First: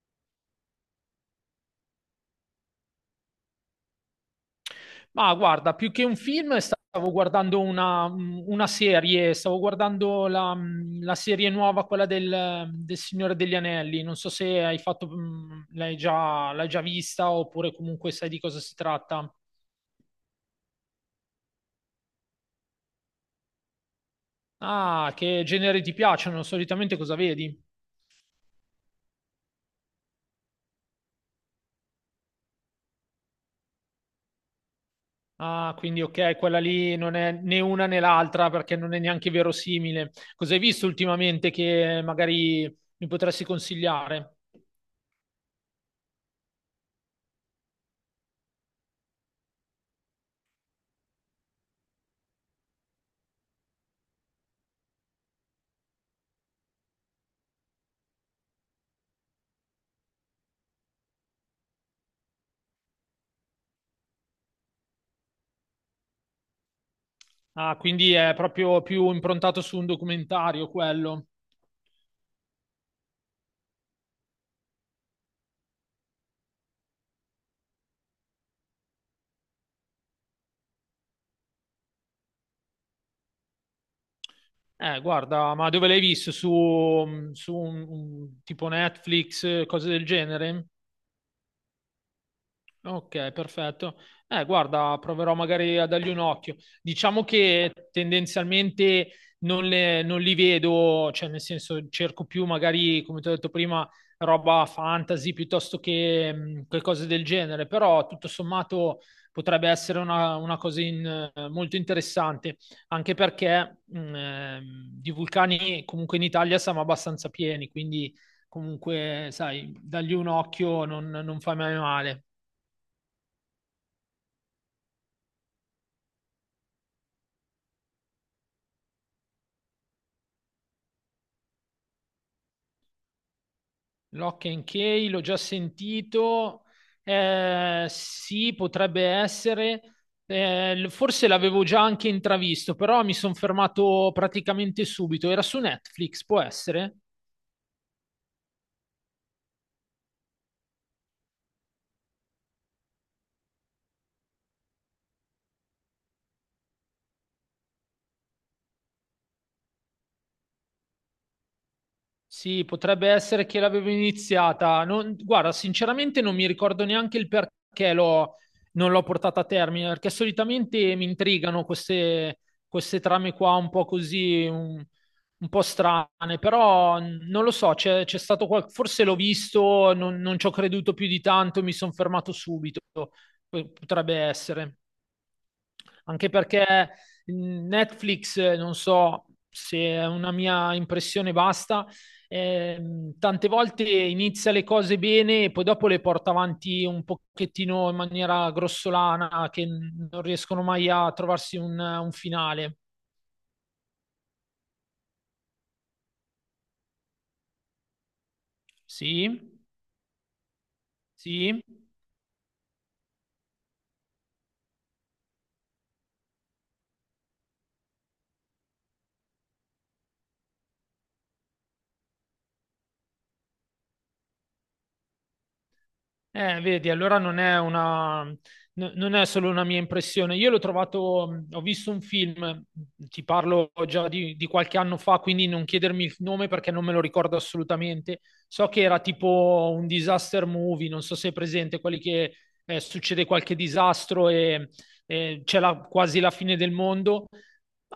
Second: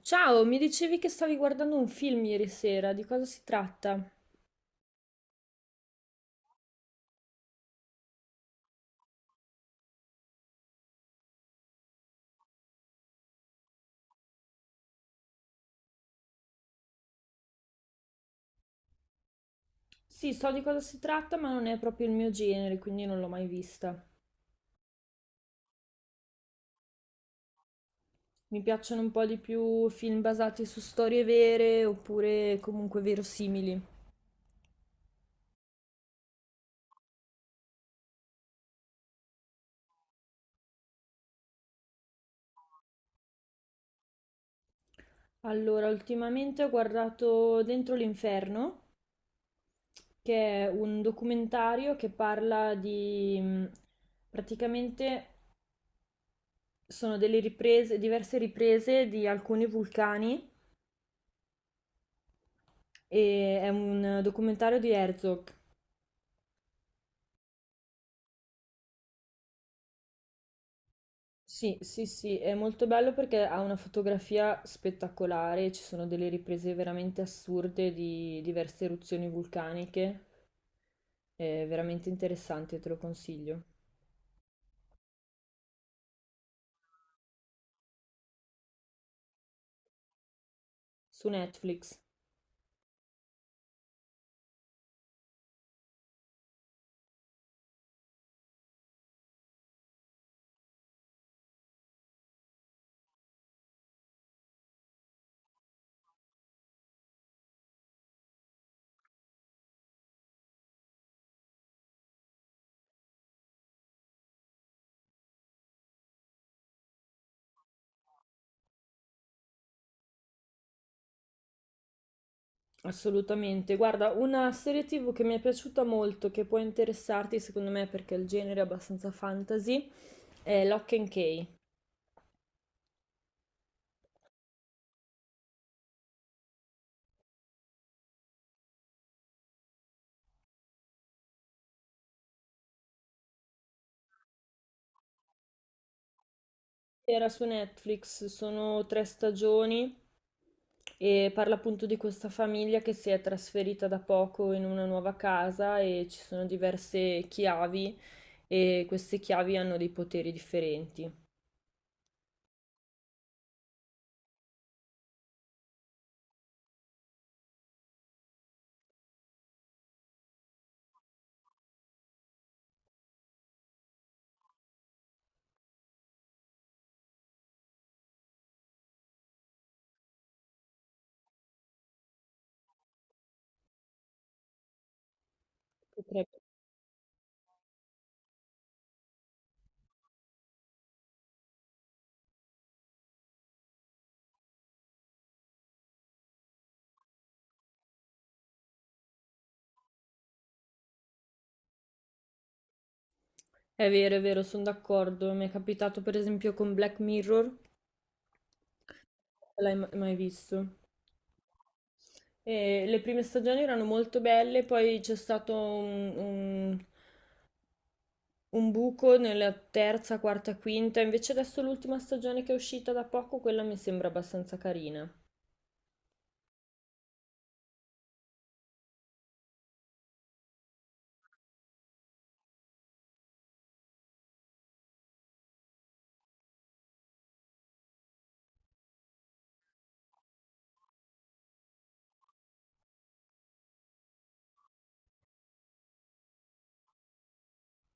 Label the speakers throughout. Speaker 1: Ciao, mi dicevi che stavi guardando un film ieri sera, di cosa si tratta?
Speaker 2: Ma guarda, più che un film stavo guardando una serie, stavo guardando la serie nuova, quella del Signore degli Anelli. Non so se hai fatto, l'hai già vista oppure comunque sai di cosa si tratta.
Speaker 1: Sì, so di cosa si tratta, ma non è proprio il mio genere, quindi non l'ho mai vista.
Speaker 2: Ah, che generi ti piacciono? Solitamente cosa vedi?
Speaker 1: Mi piacciono un po' di più film basati su storie vere oppure comunque verosimili.
Speaker 2: Ah, quindi ok, quella lì non è né una né l'altra perché non è neanche verosimile. Cosa hai visto ultimamente che magari mi potresti consigliare?
Speaker 1: Allora, ultimamente ho guardato Dentro l'Inferno, che è un documentario che parla di... praticamente sono delle riprese, diverse riprese di alcuni vulcani e è un documentario di Herzog.
Speaker 2: Ah, quindi è proprio più improntato su un documentario quello.
Speaker 1: Sì, sì, sì, è molto bello perché ha una fotografia spettacolare, ci sono delle riprese veramente assurde di diverse eruzioni vulcaniche, è veramente interessante, te lo consiglio.
Speaker 2: Ma dove l'hai visto? Su tipo Netflix, cose del genere?
Speaker 1: Su Netflix.
Speaker 2: Ok, perfetto. Proverò magari a dargli un occhio. Diciamo che tendenzialmente non li vedo, cioè nel senso cerco più magari, come ti ho detto prima, roba fantasy piuttosto che cose del genere, però tutto sommato potrebbe essere una cosa molto interessante, anche perché di vulcani comunque in Italia siamo abbastanza pieni, quindi comunque, sai, dargli un occhio non fa mai male.
Speaker 1: Assolutamente. Guarda, una serie TV che mi è piaciuta molto, che può interessarti secondo me perché il genere è abbastanza fantasy, è Lock and Key.
Speaker 2: Lock and Key, l'ho già sentito. Eh sì, potrebbe essere. Forse l'avevo già anche intravisto, però mi sono fermato praticamente subito. Era su Netflix, può essere?
Speaker 1: Era su Netflix, sono tre stagioni. E parla appunto di questa famiglia che si è trasferita da poco in una nuova casa e ci sono diverse chiavi e queste chiavi hanno dei poteri differenti.
Speaker 2: Sì, potrebbe essere che l'avevo iniziata. Guarda, sinceramente non mi ricordo neanche il perché non l'ho portata a termine, perché solitamente mi intrigano queste, queste trame qua un po' così, un po' strane, però non lo so, c'è stato forse l'ho visto, non ci ho creduto più di tanto, mi sono fermato subito. Potrebbe essere. Anche
Speaker 1: Potrebbe-
Speaker 2: perché Netflix, non so se è una mia impressione basta, tante volte inizia le cose bene e poi dopo le porta avanti un pochettino in maniera grossolana, che non riescono mai a trovarsi un finale.
Speaker 1: È vero, sono d'accordo. Mi è capitato per esempio con Black Mirror, non
Speaker 2: Sì,
Speaker 1: l'hai mai visto.
Speaker 2: sì.
Speaker 1: E le prime stagioni erano molto belle, poi c'è stato un buco nella terza, quarta, quinta. Invece adesso l'ultima stagione che è uscita da poco, quella mi sembra abbastanza carina.
Speaker 2: Vedi, allora non è solo una mia impressione. Io l'ho trovato, ho visto un film, ti parlo già di qualche anno fa, quindi non chiedermi il nome perché non me lo ricordo assolutamente. So che era tipo un disaster movie, non so se è presente, quelli che succede qualche disastro e c'è quasi la fine del mondo.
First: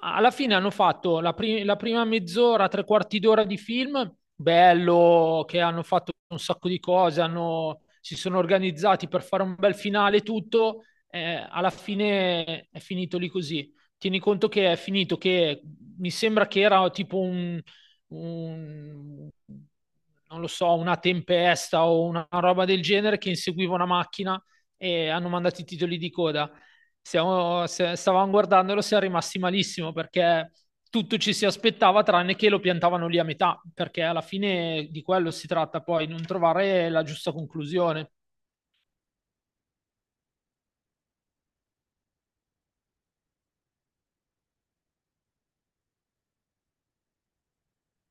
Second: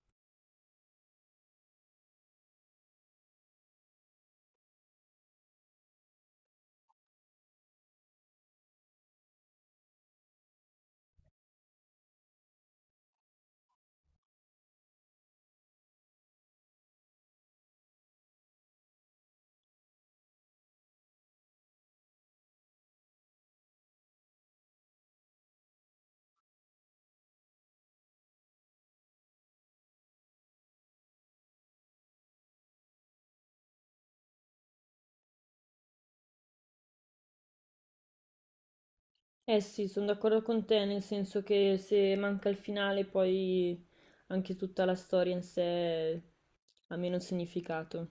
Speaker 2: Alla fine hanno fatto la prima mezz'ora, tre quarti d'ora di film, bello, che hanno fatto un sacco di cose, si sono organizzati per fare un bel finale e tutto, alla fine è finito lì così. Tieni conto che è finito, che mi sembra che era tipo un- non lo so, una tempesta o una roba del genere che inseguiva una macchina e hanno mandato i titoli di coda. Siamo- se- stavamo guardandolo, siamo rimasti malissimo perché tutto ci si aspettava tranne che lo piantavano lì a metà, perché alla fine di quello si tratta poi, non trovare la giusta conclusione.
Speaker 1: Eh sì, sono d'accordo con te, nel senso che se manca il finale poi anche tutta la storia in sé ha meno significato.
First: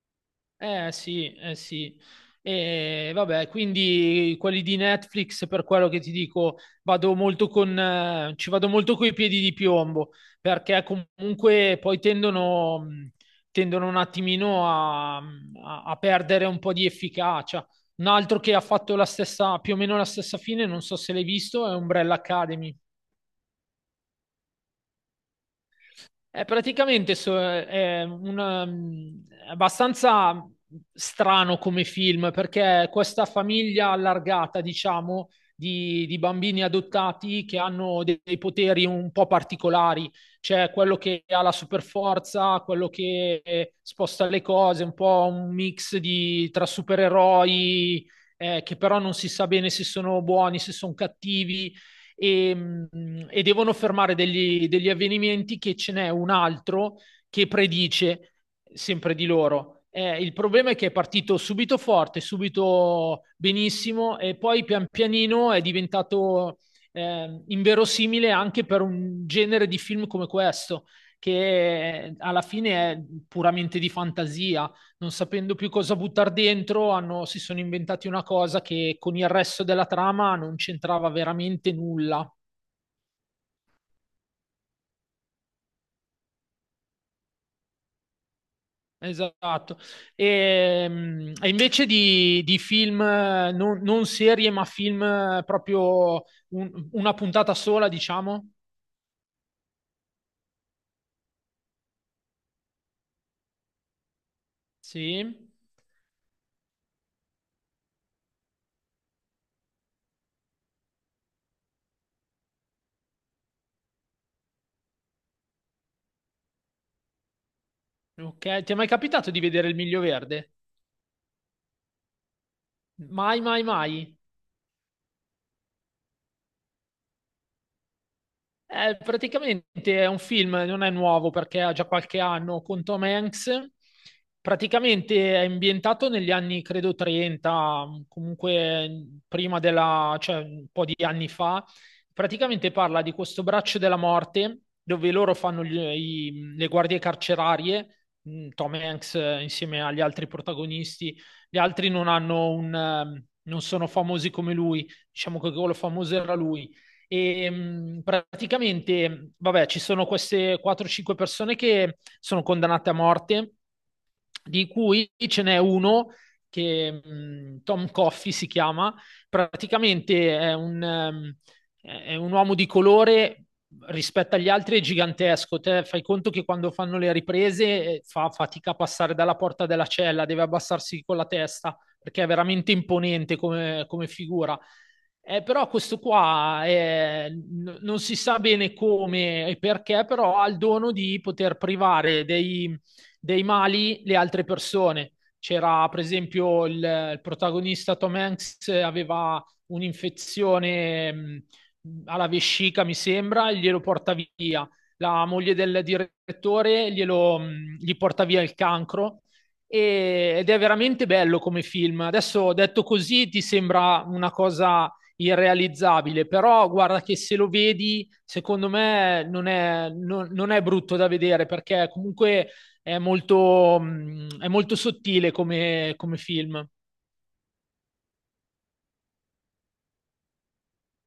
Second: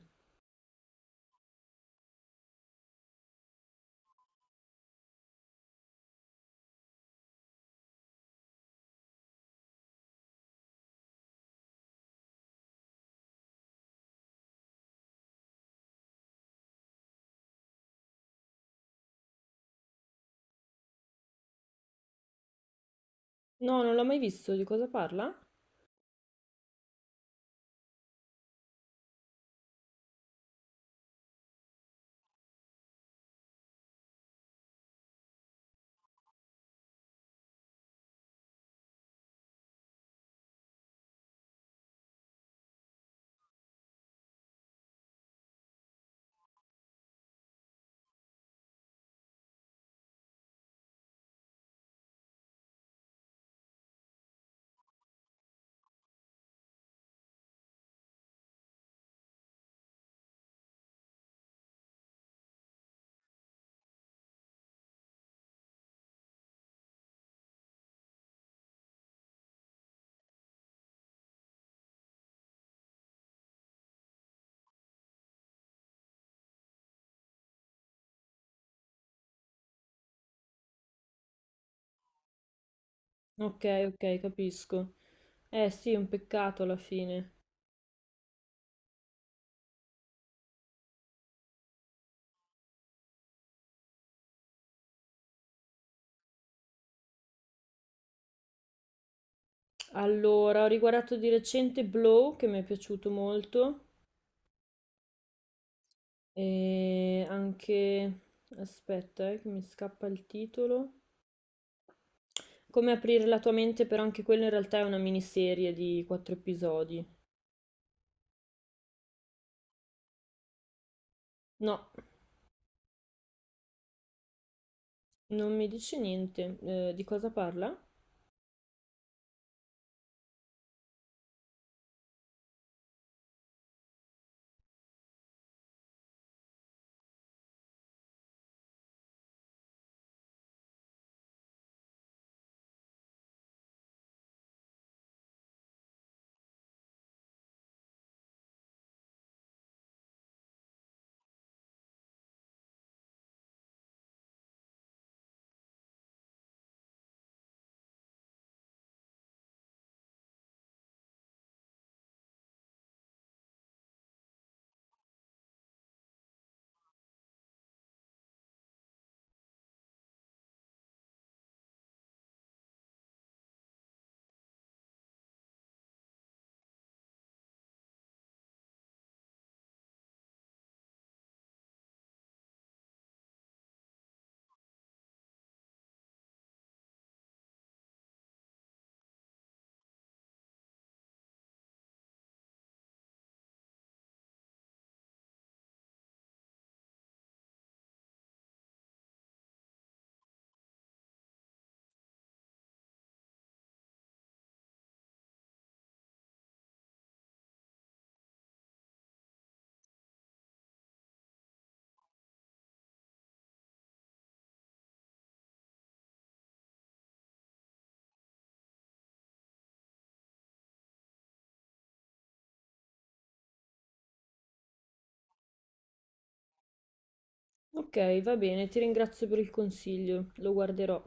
Speaker 2: Eh sì, eh sì. E vabbè, quindi quelli di Netflix, per quello che ti dico, ci vado molto coi piedi di piombo, perché comunque poi tendono un attimino a perdere un po' di efficacia. Un altro che ha fatto la stessa, più o meno la stessa fine, non so se l'hai visto, è Umbrella Academy.
Speaker 1: No, non l'ho mai visto, di cosa parla?
Speaker 2: È praticamente so- è un, um, è abbastanza strano come film perché questa famiglia allargata, diciamo, di bambini adottati che hanno dei poteri un po' particolari. C'è quello che ha la superforza, quello che sposta le cose, un po' un mix tra supereroi, che però non si sa bene se sono buoni, se sono cattivi e, e devono fermare degli avvenimenti che ce n'è un altro che predice sempre di loro. Il problema è che è partito subito forte, subito benissimo e poi pian pianino è diventato inverosimile anche per un genere di film come questo, che alla fine è puramente di fantasia, non sapendo più cosa buttare dentro, si sono inventati una cosa che con il resto della trama non c'entrava veramente nulla.
Speaker 1: Ok, ok, capisco. Eh sì, è un peccato alla fine.
Speaker 2: Esatto. E invece di film, non serie, ma film proprio una puntata sola, diciamo.
Speaker 1: Allora, ho riguardato di recente Blow, che mi è piaciuto molto,
Speaker 2: Sì.
Speaker 1: e anche... aspetta, che mi scappa il titolo. Come aprire la tua mente, però anche quella in realtà è una miniserie di quattro episodi.
Speaker 2: Ok. Ti è mai capitato di vedere Il Miglio Verde?
Speaker 1: No.
Speaker 2: Mai, mai, mai.
Speaker 1: Non mi dice niente, di cosa parla?
Speaker 2: Praticamente è un film, non è nuovo perché ha già qualche anno, con Tom Hanks. Praticamente è ambientato negli anni, credo, 30, comunque prima della, cioè un po' di anni fa. Praticamente parla di questo braccio della morte dove loro fanno le guardie carcerarie, Tom Hanks insieme agli altri protagonisti. Gli altri non hanno non sono famosi come lui, diciamo che quello famoso era lui e praticamente, vabbè, ci sono queste 4-5 persone che sono condannate a morte di cui ce n'è uno che Tom Coffey si chiama, praticamente è un uomo di colore. Rispetto agli altri è gigantesco. Te fai conto che quando fanno le riprese fa fatica a passare dalla porta della cella, deve abbassarsi con la testa perché è veramente imponente come figura. Però questo qua non si sa bene come e perché, però ha il dono di poter privare dei mali le altre persone. C'era per esempio il protagonista Tom Hanks aveva un'infezione alla vescica, mi sembra, e glielo porta via. La moglie del direttore gli porta via il cancro ed è veramente bello come film. Adesso detto così ti sembra una cosa irrealizzabile, però guarda che se lo vedi, secondo me non è brutto da vedere perché comunque è molto sottile come film.
Speaker 1: Ok, va bene, ti ringrazio per il consiglio, lo guarderò.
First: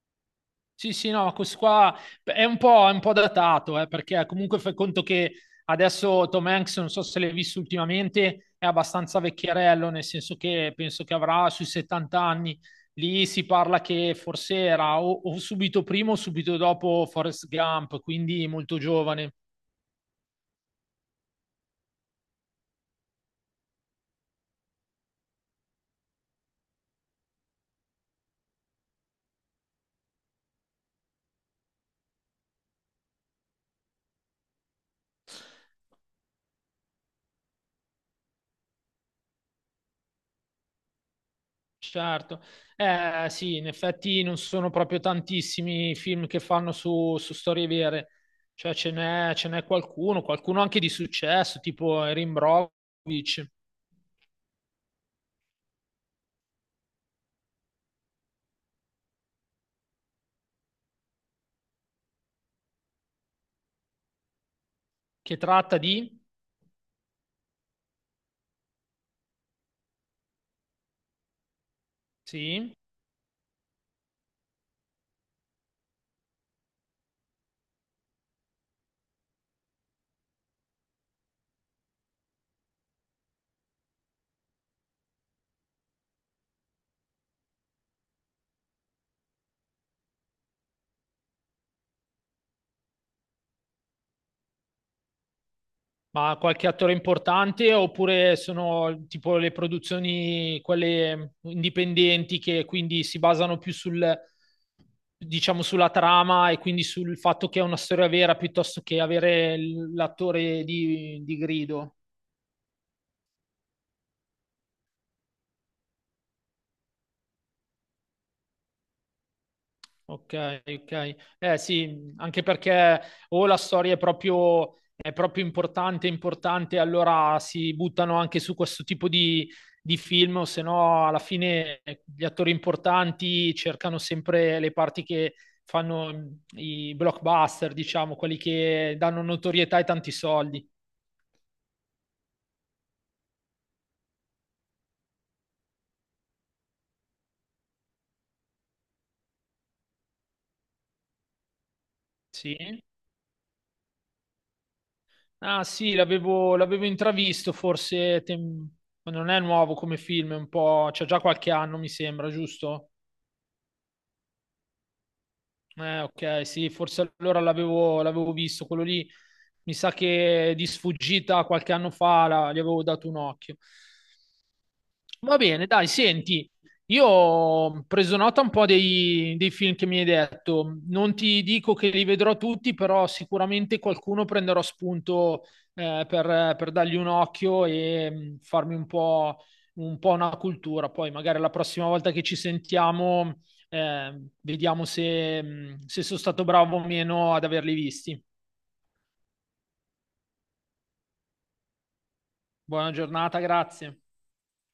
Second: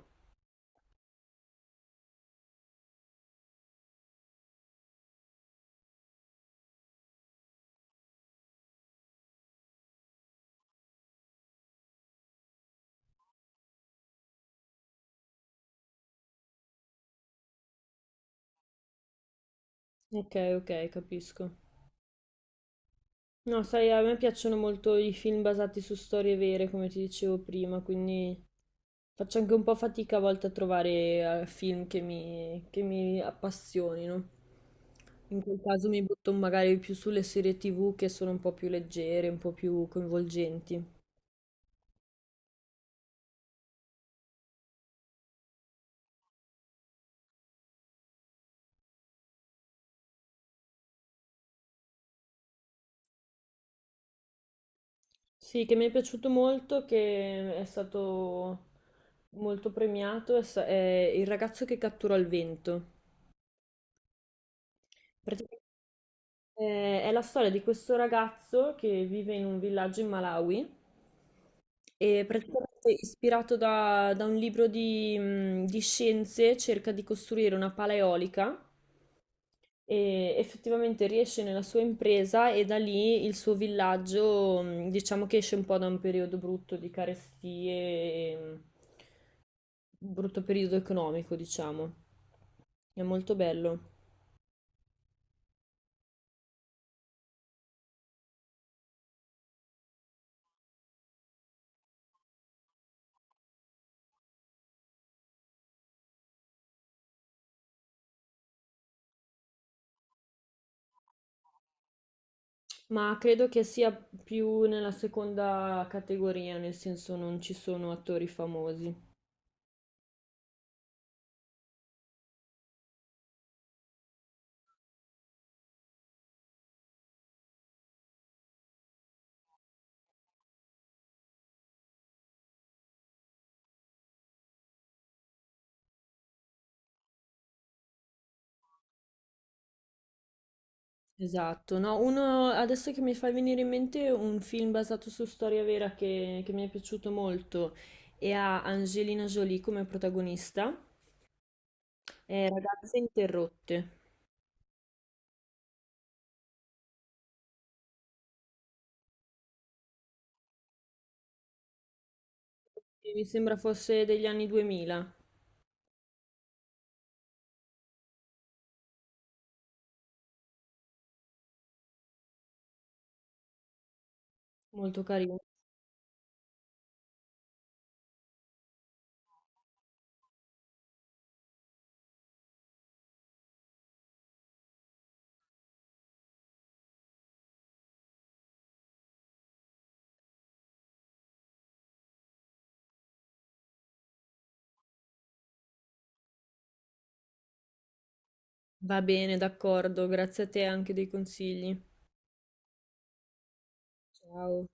Speaker 2: Sì, sì, no, questo qua è un po' datato, perché comunque fai conto che adesso Tom Hanks, non so se l'hai visto ultimamente, è abbastanza vecchierello, nel senso che penso che avrà sui 70 anni. Lì si parla che forse era o subito prima o subito dopo Forrest Gump, quindi molto giovane.
Speaker 1: Ok, ok, capisco. No, sai, a me piacciono molto i film basati su storie vere, come ti dicevo prima, quindi faccio anche un po' fatica a volte a trovare film che mi, appassionino. In quel caso mi butto magari più sulle serie TV che sono un po' più leggere, un po' più coinvolgenti.
Speaker 2: Certo, eh sì, in effetti non sono proprio tantissimi i film che fanno su storie vere, cioè ce n'è qualcuno anche di successo, tipo Erin Brockovich,
Speaker 1: Sì, che mi è piaciuto molto, che è stato molto premiato, è Il ragazzo che cattura il vento.
Speaker 2: che
Speaker 1: Praticamente
Speaker 2: tratta di,
Speaker 1: è la storia di questo ragazzo che vive in un villaggio in Malawi e
Speaker 2: sì,
Speaker 1: praticamente ispirato da un libro di scienze cerca di costruire una pala eolica e effettivamente riesce nella sua impresa e da lì il suo villaggio, diciamo che esce un po' da un periodo brutto di carestie. E, brutto periodo economico, diciamo. È molto bello.
Speaker 2: ma qualche attore importante, oppure sono tipo le produzioni, quelle indipendenti, che quindi si basano più sul, diciamo, sulla trama e quindi sul fatto che è una storia vera piuttosto che avere l'attore di grido.
Speaker 1: Ma credo che sia più nella seconda categoria, nel senso non ci sono attori famosi.
Speaker 2: Ok, ok. Eh sì, anche perché o la storia è proprio importante, importante, allora si buttano anche su questo tipo di film, o se no alla fine gli attori importanti cercano sempre le parti che fanno i blockbuster, diciamo, quelli che danno notorietà e tanti soldi.
Speaker 1: Esatto, no, uno adesso che mi fa venire in mente un film basato su storia vera che mi è piaciuto molto e ha Angelina Jolie come protagonista, è
Speaker 2: Sì.
Speaker 1: Ragazze interrotte,
Speaker 2: Ah sì, l'avevo intravisto, forse non è nuovo come film, c'è già qualche anno, mi sembra, giusto?
Speaker 1: e mi sembra fosse degli anni 2000,
Speaker 2: Ok, sì, forse allora l'avevo visto, quello lì mi sa che di sfuggita qualche anno fa gli avevo dato un occhio.
Speaker 1: molto
Speaker 2: Va
Speaker 1: carino.
Speaker 2: bene, dai, senti, io ho preso nota un po' dei film che mi hai detto. Non ti dico che li vedrò tutti, però sicuramente qualcuno prenderò spunto per dargli un occhio e farmi un po' una cultura. Poi magari la prossima volta che ci sentiamo, vediamo se sono stato bravo o meno ad averli visti.
Speaker 1: Va bene, d'accordo, grazie a te anche dei consigli.
Speaker 2: Buona giornata, grazie.
Speaker 1: Ciao.